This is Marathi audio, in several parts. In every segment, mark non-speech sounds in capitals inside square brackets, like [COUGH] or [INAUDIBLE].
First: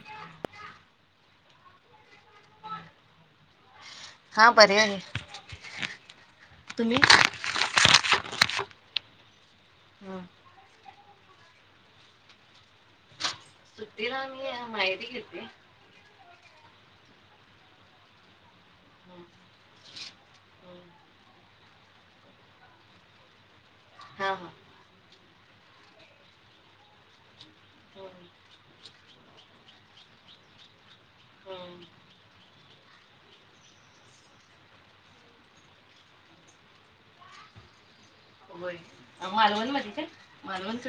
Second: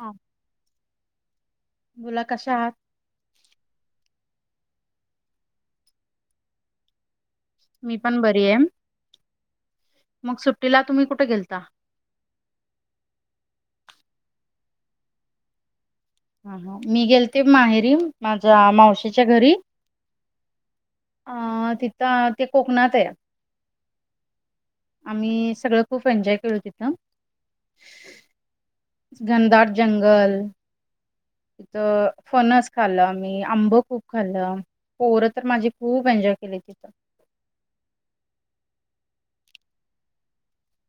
ह. मुल कश आहात. हा बरी आहे. तुम्ही मी पण बरी आहे, ह मग सुट्टीला तुम्ही कुठे गेलता. सु्टीला आम्ही माहेरी गेलतो. हा- हा मी गेलते माहेरी माझ्या मावशीच्या घरी. अ तिथ ते कोकणात आहे. हा हा. आम्ही सगळ खूप एन्जॉय केलू तिथ. घनदाट जंगल. तिथ फणस खाल आम्ही आंब खूप खाल्ल. पोर तर माझी खूप एन्ॉय केली तिथ. होय मालवण म्हणजे मालवण तु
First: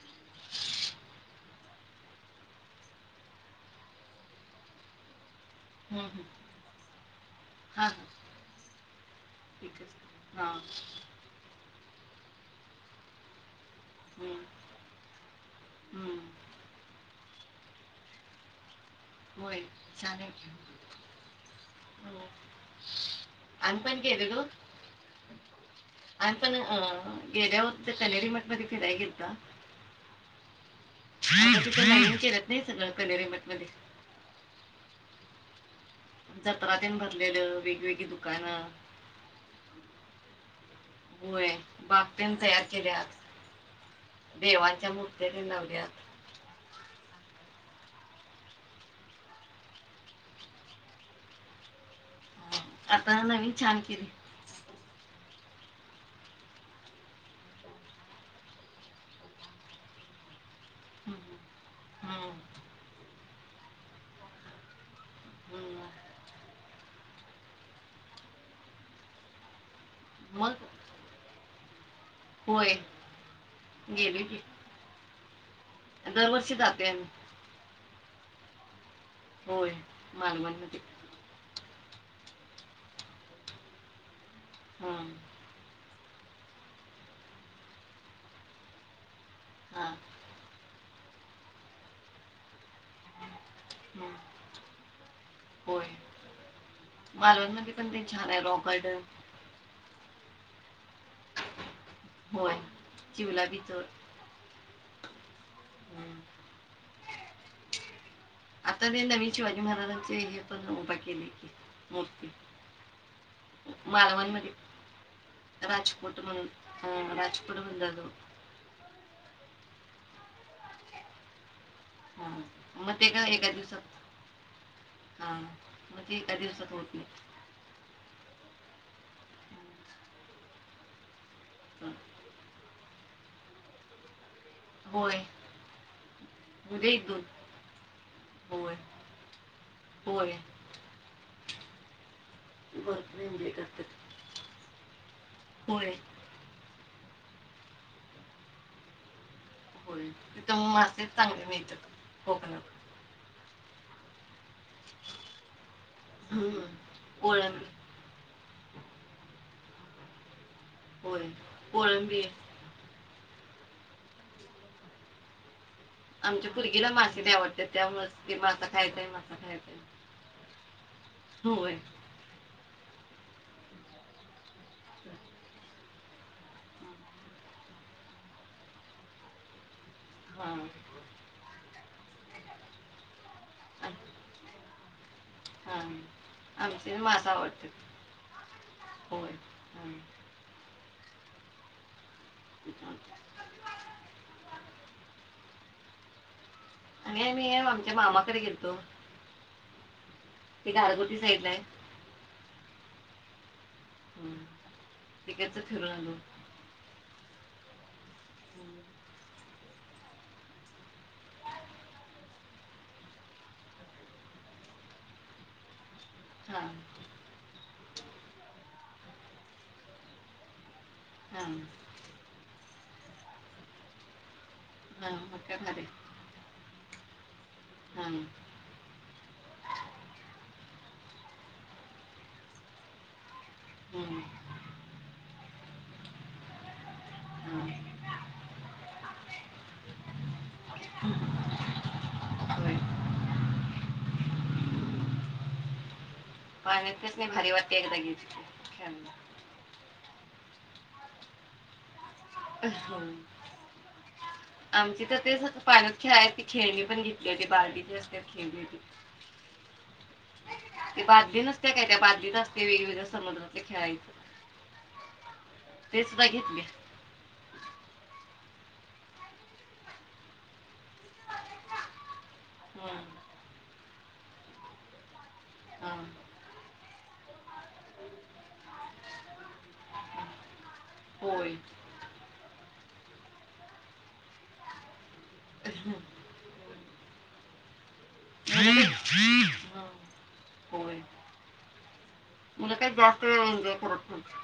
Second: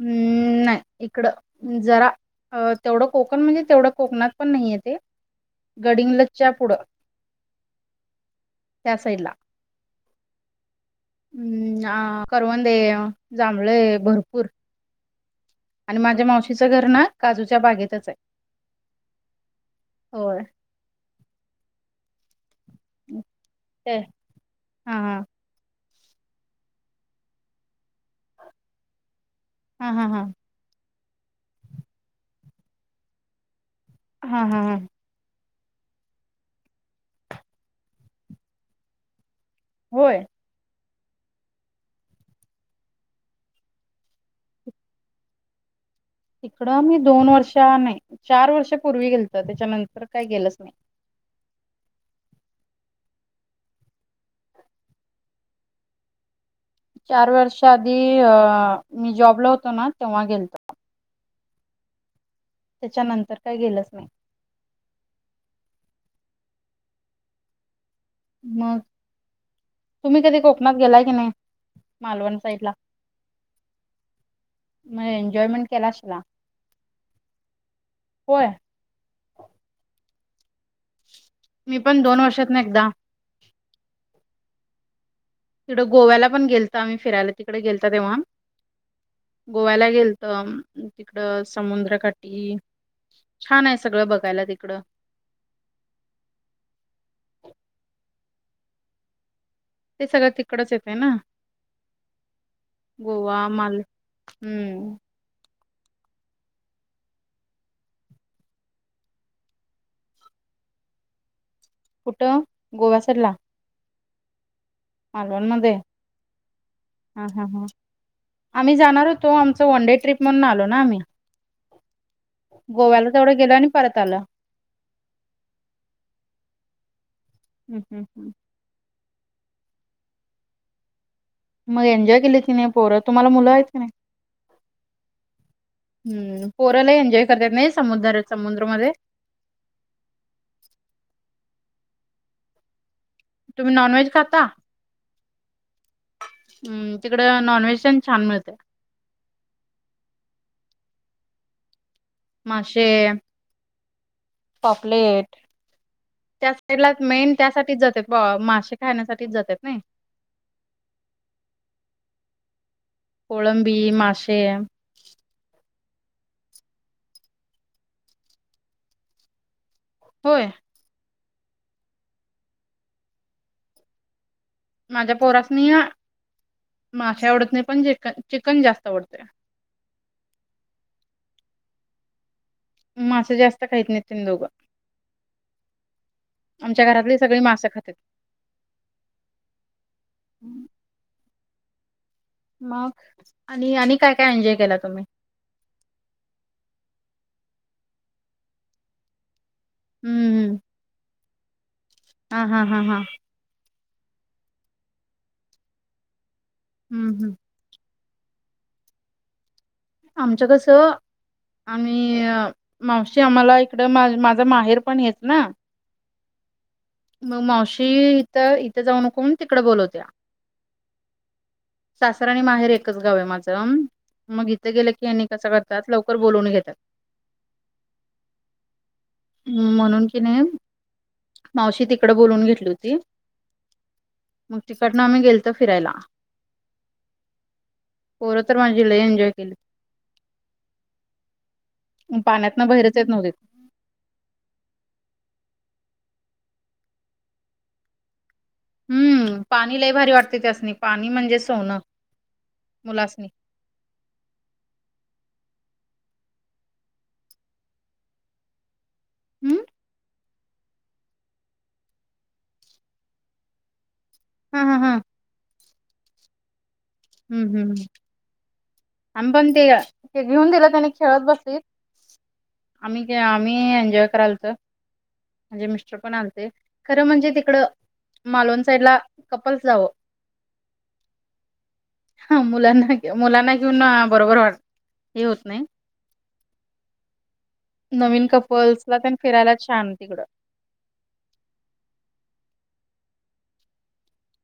हम्म नाही इकड जरा अ तेवढ कोकण म्हणजे तेवढ कोकणात पण नाही येत ते. हम्म हम्म गडिंगलच्या पुढ हा हा त्या साईडला. हा. हम्म. हा करवंदे, जांभळेय हम्म भरपूर. आणि हम्म माझ्या मावशीच घर ना काजूच्या बागेतच आहे. चांगले होय. हे. [INAUDIBLE] आम्ही ते पण गेलेलो. हा हा आम्हीपण अ गेल्यावरी [UNINTELLIGIBLE] मट मध्ये फिराया गेलतो. हा हा हा. [UNINTELLIGIBLE] हा हा हा. जत्रात देन भरलेल वेगवेगळी दुकान. होय. होय बाग ते न तयार केल्यात. देवांच्या मुर्त्या ते न लावल्यात. तिकडं मी दोन वर्ष नाही चार वर्ष पूर्वी गेलत त्याच्यानंतर काय गेलंच नाही. आता नवीन छान केलय. चार वर्ष आधी मी जॉबला होतो ना तेव्हा गेलतो. हम् हम्. त्याच्यानंतर काय गेलंच नाही. हम्म. मग, तुम्ही कधी मग कोकणात गेलाय की नाही? मालवण साईड ला? होय गेली की म एन्जॉयमेंट गेलं अशिला? दरवर्षी जाते आम्ही होय. होय मालवणमध्ये. मी पण दोन वर्षातन एकदा. हा. तिकडं गोव्याला पण गेलतो आम्ही फिरायला तिकडे गेलत तेव्हा, हा. गोव्याला गेल त, तिकडं समुद्रकाटी छान आहे सगळं हम्म. बघायला तिकडं. होय, मालवणमध्ये पण ते छान आहे रॉक गार्डन. ते सगळं तिकडच येतय ना, होय चिवला गोवा, बीच माल हम्म. आता ते नवीन शिवाजी महाराजांचे हे पण उबा केलेय की. कुट? गोव्यासाईडला. मालवण मध्ये, राजपूट म्हणून, अ हा हा राजपूट हा बंदाऱ्या जवळ. आम्ही जाणार होतो, आमचं वनडे ट्रिप म्हणून आलो ना आम्ही, मग गोव्याला ते का तेवड गेल एका आणि दिवसात परत आल. हा म ते एका दिवसात होत नाई. हम् हम् हम्. म एन्जॉय केलीत की नाई पोरं, तुमाला मुलं आयत का नाइ? होय हम्म पोर उद्या लई एक दोन एन्जॉय करत्यात नाई समुद्र होय समुद्रमदे? होय भरपूर एन्जॉय तुम्ही नॉन करतात व्हेज खाता? होय. हम्म तिकड नॉनव्हेज तेन छान मिळतय. होय, तित मासेच चांगले मिळत्यात. माशे पॉपलेट, त्या हम्म. साईडला मेन कोळंबी त्यासाटीच जात्यात. ब माशे खाण्यासाटीच जात्यात नाइ. होय, कोळंबी. कोळंबी, माशे. आमच्या पुरगीला माशे आवडत्यात त्यामुळच की मासा खायचाय मासा खायचाय. होय? होय. माझ्या पोरासनी माशे आवडत नाई पण च चिकन जास्त आवडतय. हा. माशे जास्त खाईत नाइ तेनी दोग. हां आमच्या आमचे घरातली मासा सगळी मासें आवडतात खात्यात. होय हां मग, आणि-आणि काय-काय एन्जॉय केला तुम्ही? आणि काय नई आमच्या मामाकडे गेलतो. हम्म. ते गारगोटी साईडलायं. हा-हा, हा-हा. हम्म, तिकडच फिरून आलो. हम्म-हम्म. आमच्या कसं आणि मावशी, आमाला इकड मा माझा माहेर पण हेच ना. हा. मग मावशी, हित इत जाऊ नको म्हणून तिकडं बोलवत्या. हा. सासरं आणि माहेर एकच गाव आहे माझं, मग इथे गेलं की हां यांनी मग कस काय करतात भारी लवकर? तर बोलवून घेतात. हम. म्हणून की नाही मावशी तिकडं बोलवून घेतली होती, हम्म, मग तिकडनं आम्ही गेलत फिरायला. हा. पोरं तर माझी लई एन्जॉय केली. [UNINTELLIGIBLE] पाण्यातन होय भइरच येत नव्हतीत. [INAUDIBLE] पाण्यात त्यास नी भारी वाटतंयं, एकदा गेलं की. हम्म, पाणी लयभारी वाटते त्यासनी. पाणी म्हणजे सोनं हो. मुलासनी. आमची तर ते स पाण्यात खेळायची खेळणी पण घेतली होती, बारडीची असते खेळणी ती. हमं. ती बादली नसत्या काय? त्या बादलीत असते वेगवेगळ्या समुद्रातलं खेळायचे. हा-हा. तेचं बघितले. हम्म-हम्म. आम्ही पण ते-ते घेऊन दिला त्याने. खेळत बसलीत. हम्म, आम्ही काय, आम्ही एन्जॉय करायलतो. माझे मिस्टर हां, पण आलंते खरं म्हणजे तिकडं. मालवण साईडला कपल्स जावं. हां. होय. हा, मुलांना-मुलांना घेऊन बरोबर वाढ हे होत नाही. हं. नवीन मुलं कपल्सला काय- तेन फिरायला हां, छान तिकडं. होय. मुलं काही जास्त वेळ एन्जॉय करत नाहीत.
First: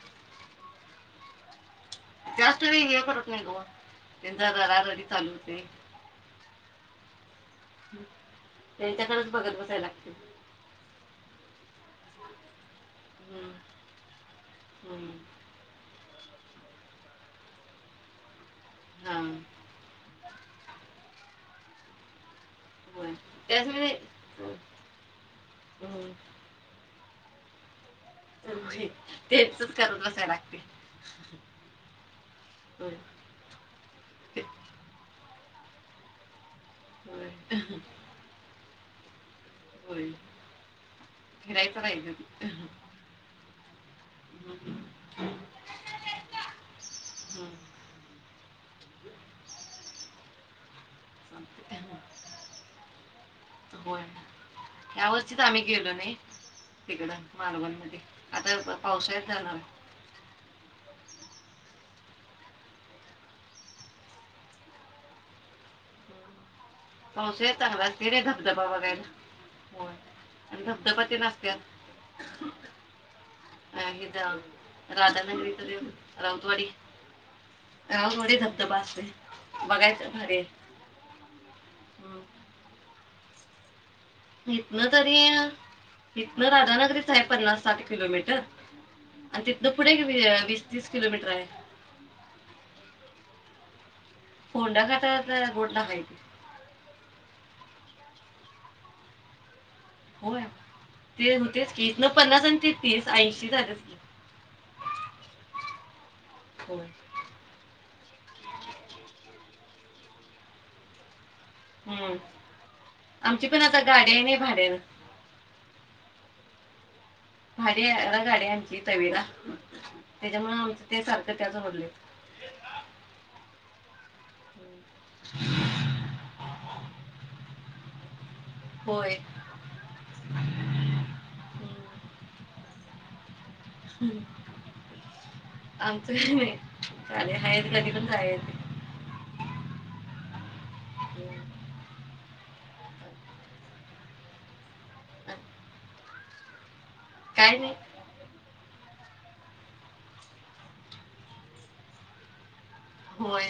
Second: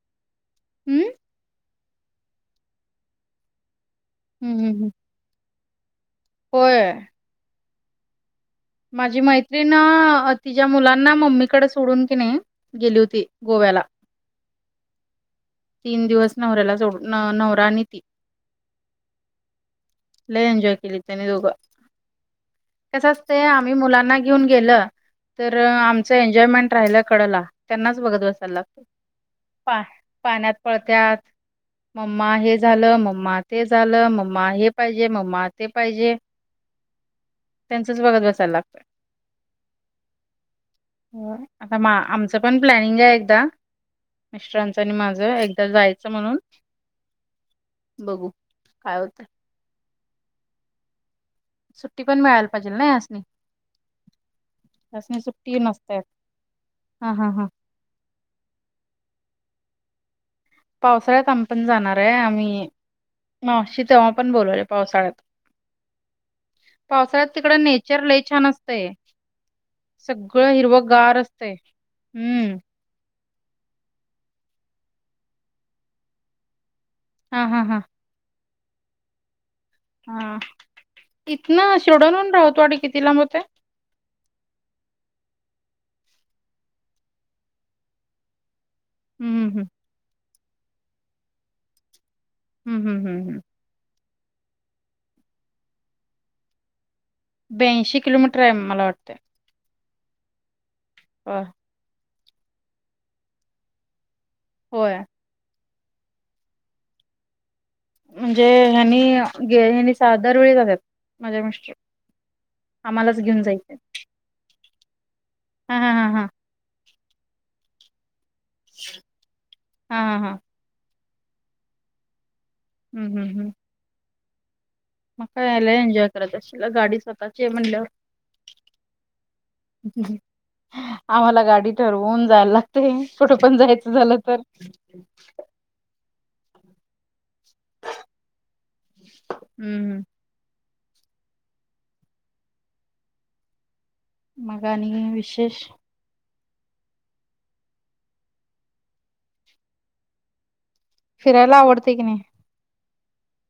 हम्म. जास्त वेळ हे करत नाही गं, त्यांचा हम्म हम्म रडारडी चालू होते. होय. [INAUDIBLE] माझी बघत मैत्रिण बसायला लागते अ तिच्या मुलांना मम्मीकडे सोडून तिने गेली होती हम्म, गोव्याला. हम्म, तीन दिवस नवऱ्याला सोडून नवरा आणि ती हा लय एन्जॉय केली त्यानी दोघं. कस होय. असत त्याच आम्ही म्हणजे मुलांना- त्यांना घेऊन गेलं, हम्म, आमचं एन्जॉयमेंट राहिलं कडेला त्यांनाच बघत बसायचं.. होय. तेच त करत बसायला पाण्यात लागते पळत्यात. मम्मा हे झालं होय, मम्मा ते झालं मम्मा हे पाहिजे मम्मा ते पाहिजे. हो [UNINTELLIGIBLE] त्यांचच बघत बसायला लागतंय. होय. फिरायचं आता राहिलं आमचं पण प्लॅनिंग आहे एकदा हम्म, मिस्टरांचं हम्म, आणि माझ एकदा जायचं म्हणून, बघू काय होतं. चालतंय. सुट्टी पण मिळायला पाहिजे ना यासनी. त्यासनी यावर्षीच सुट्टी आम्ही गेलो नसत्यात. नाही हा तिकडं हा हा. मालवण मध्ये आता पावसाळ्यात जाणार. पावसाळ्यात आम्हीपण जाणार आहे, आम्ही मावशी तेव्हा पण बोलवले पावसाळ्यांत. पावसाळ्यात तिकडं चांगला नेचर असते लय रे छान धबधबा असतंय. बघायला होय सगळं आणि हिरव धबधबा गार ते असतंय. नसतात हम्म [UNINTELLIGIBLE] राधानगरी तर दे राऊतवाडी हा हा हां राऊतवाडी धबधबा असतोय. हा इथनं शिरडोन वरन हम्म. राऊतवाडी किती लांब होते? इथनं तरी इथनं राधानगरीच आहे पन्नास साठ किलोमीटर. आणि हम्म हम्म. तिथं पुढे वीस तीस किलोमीटर आहे. हम्म हम्म हम्म हम्म होोंडा खात तर गोडला माहिती [INAUDIBLE] ब्याऐंशी किलोमीटर आहे मला वाटतं होय होय तेच की इतनं पन्नास आणि ते तीस ऐंशी झालेचकी. होय हो म्हणजे हेन्ही गे हनी सहा दरवेेळी जातत माझ्या मि हम्म आमची पण आता गाडी आहे नाही भाड्याने. हा हा हा हा भाडी गाडी आमची तवेरा हा हा हा. त्यांच्यामुळे आमचं ते सारखं त्याच भरले. हम्म हम्म हम्म मग लय एन्जॉय करत असशीला गाडी स्वतःची म्हणल्यावर. होय. आम्हाला गाडी हम्म. ठरवून जायला लागतय, कुठे पण जायचं झालं तर, आमचंले ह कध पण झाय [INAUDIBLE] हम्म हो [INAUDIBLE] मग आणी काय विशेष? काय नाही. फिरायला आवडतेय की. होय.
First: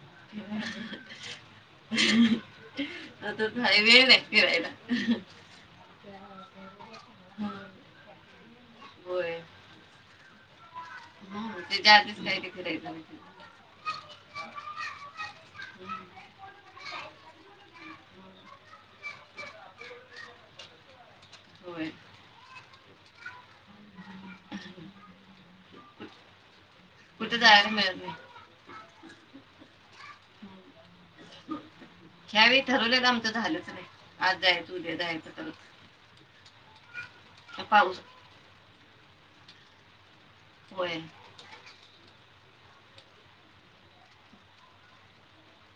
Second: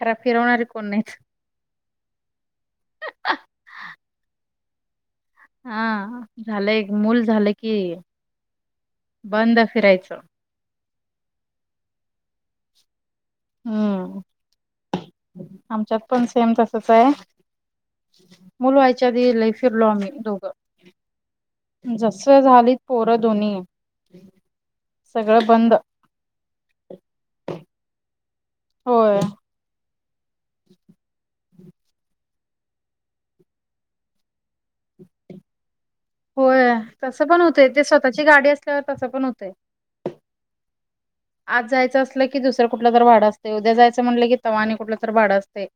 खरा फिरवणारे कोण नाहीत. आता वेळ नाही फिरायला. हा झालंय एक मूल झालं की होय बंद फिरायचं. जे ते आधीचं काय ते फिरायचं. हम्म आमच्यात हम्म, पण सेम तसचं आहे. मुल व्हायच्या आधी लई फिरलो आम्ही दोघं. होय जसं झालीत पोरं दोन्ही सगळं बंद. कुठं जायला मिळत नाही. होय. ह्यावेळी ठरवलेलं आमचं झालंच नाही, आज जायचं उद्या जायचं करत. होय तसं पण होते, ते पाऊस स्वतःची गाडी असल्यावर तसं पण होतंय. होय. आज जायचं असलं की दुसरं कुठलं तर भाडं असते. उद्या जायचं म्हणलं की तवा आणि कुठलं तर भाडं असतंय.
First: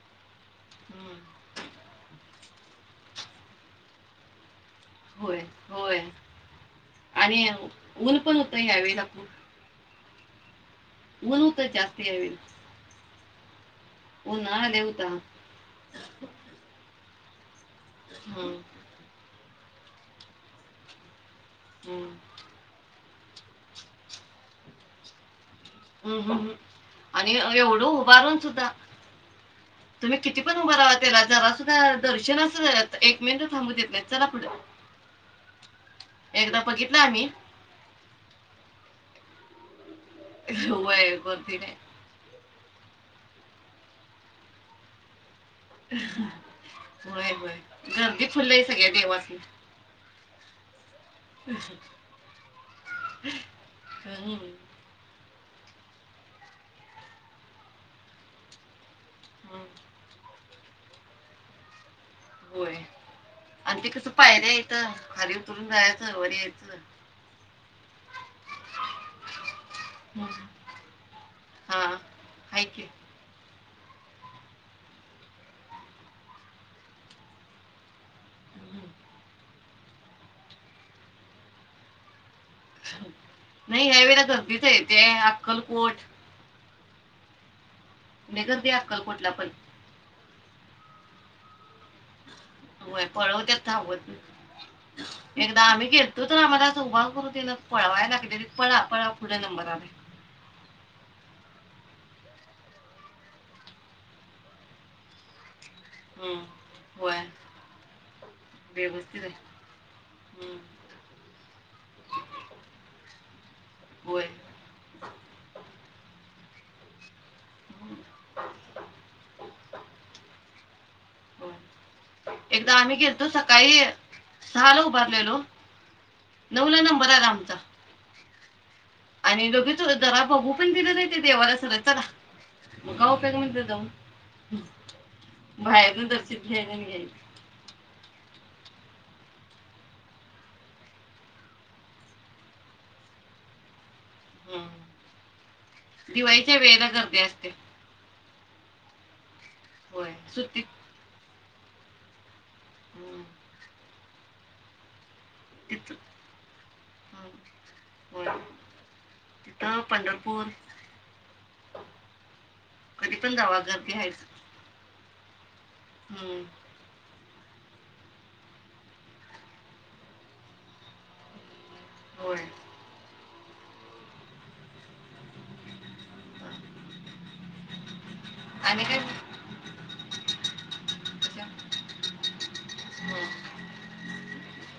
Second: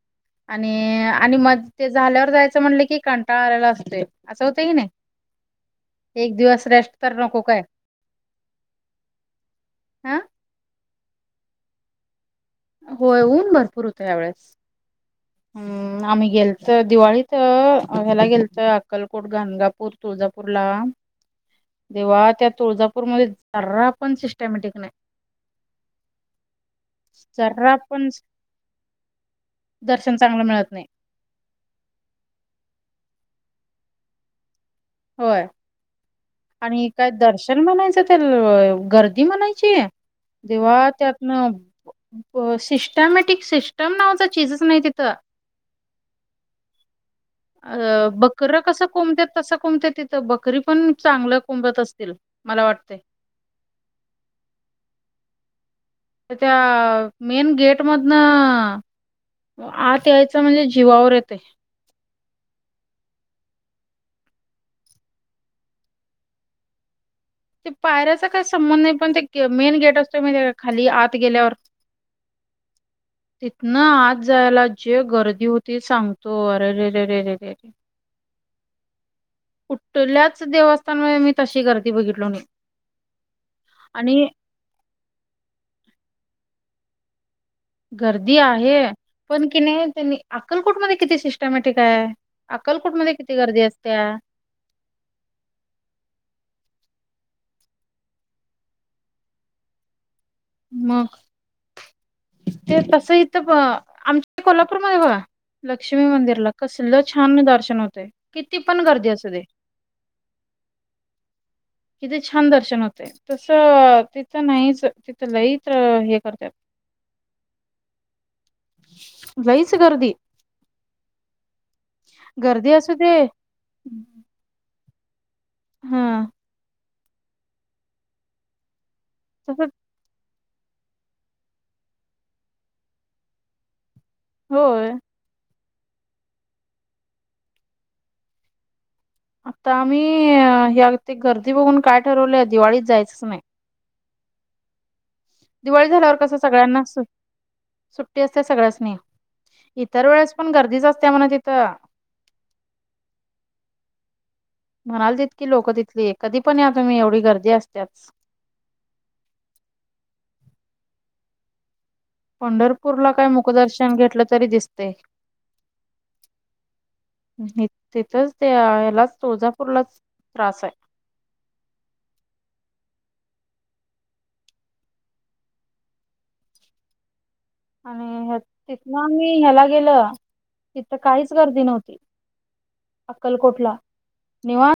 आणि हम्म, आणि मग ते झाल्यावर जायचं म्हणलं, की कंटाळा आलेला असतोय, असं होतं कि नाही? होय होय एक दिवस रेस्ट तर नको आणि काय ऊन पण होतं ह्यावेळीला खूप. आ? ऊन होतं जास्त यावेळी. होय ऊन भरपूर होतं यावेेळेस. उन्हाळा लय होता हम् आम्ही गेलतो दिवाळीत ह्याला हम्म, गेलतो अक्कलकोट, गाणगापूर, तुळजापूरला. हम्म, तेव्हा त्या तुळजापूरमध्ये जरा पण सिस्टमॅटिक नाही. हम्म हम्म हम्म. आणि जरा एवढं पण उभारून सुद्धा, दर्शन तुम्ही किती चांगलं पण मिळत उभा नाही राहा त्याला जरा सुद्धा दर्शनाचं एक मिनिटं थांबू देत नाहीत चला पुढं. होय एकदा बघितलं आम्ही. तरी म्हणायचं त्या गर्दी म्हणायची, तेव्हा वय गर्दी नाही त्यातनं सिस्टमॅटिक सिस्टम नावाचा चीजच नाही तिथं. होय. अ बकर कसं कोंबत्यात तसं कोंब तेत बकरी पण चांगल्या कोंबत असतील मला वाटते. हम्म. तर त्या मेन गेट मधनं हम्म, आत याय चं म्हणजे जीवावर येतंय. होय [INAUDIBLE] आणि ते कसं पायऱ्या येतं खाली उतरून जायचं वर यायचं. ते पायऱ्याचा काही संबंध नाही, पण ते मेन गेट असतो हम्म, माहितीये का खाली आत गेल्यावर? हा हाय कि. तिथनं आत जायला जे गर्दी होती सांगतो अरेरेरेरेेरे. हम्म. कुठल्याचं देवस्थानमध्ये मी तशी गर्दी बघितलो नाही. नाही ह्या वेळे आणि गर्दीचंय ते अक्कलकोट गर्दी आहे पण कि नाही त्यांनी अक्कलकोटमध्ये किती सिस्टमॅटिक आहे. होय अक्कलकोटमध्ये किती पळवत्यात गर्दी धावत असत्या. नाही. एकदा आम्ही गेलेतो तर आम्हाला असं उभा करू देय नात पळवाय लागले, पळा पळा पुढे नंबर आलंय. मग. ते तसं इथं ब आमच्या कोल्हापूरमध्ये बघा. लक्ष्मी हम्म, मंदिरला कसलं होय छान दर्शन होते. किती पण गर्दी व्यवस्थित असु आहे दे. हम्म, तिथे छान दर्शन होते तसं होय तिथं नाहीच होत तिथं लयित हे करतात. हम् [UNINTELLIGIBLE] लईच गर्दी होय गर्दी एकदा असू आम्ही दे गेलतो सकाळी हा हा बाब्यानो हा नवला नंबर आला आमचा आणि तसच दोघीच होतो ना बघू पण दिल नाही ते देवाला सगळ चला मग काय उपयोग मग तिथ जाऊन होय. बाहेरुन दर्शन घ्यायन नियायच आता आम्ही हे ते गर्दी बघून काय ठरवलंय दिवाळीत जायचंच नाही. दिवाळी ह्म्म झाल्यावर कसं दिवाळीच्या सगळ्यांना वेळेला सु गर्दी असते. सुट्टी असते सगळ्याचनी इतर होय वेळेस पण सुट्टीत गर्दीच असते म्हणा तिथं हम्म. म्हणाल तितकी लोकं तिथं तिथली कधी पण या तुम्ही एवढी हम्म. गर्दी असत्याच दाव पंढरपूर पंढरपूरला कधी काय पण जावा गर्दी मुकदर्शन घेतलं आहेच तरी दिसते. हम्म तिथच त्या याला तुळजापूरला त्रास आहे. होय आणि ह्या आणि तिथनं काय आम्ही ह्याला गेल तिथं काहीच गर्दी नव्हती. हम्म. अक्कलकोटला निवा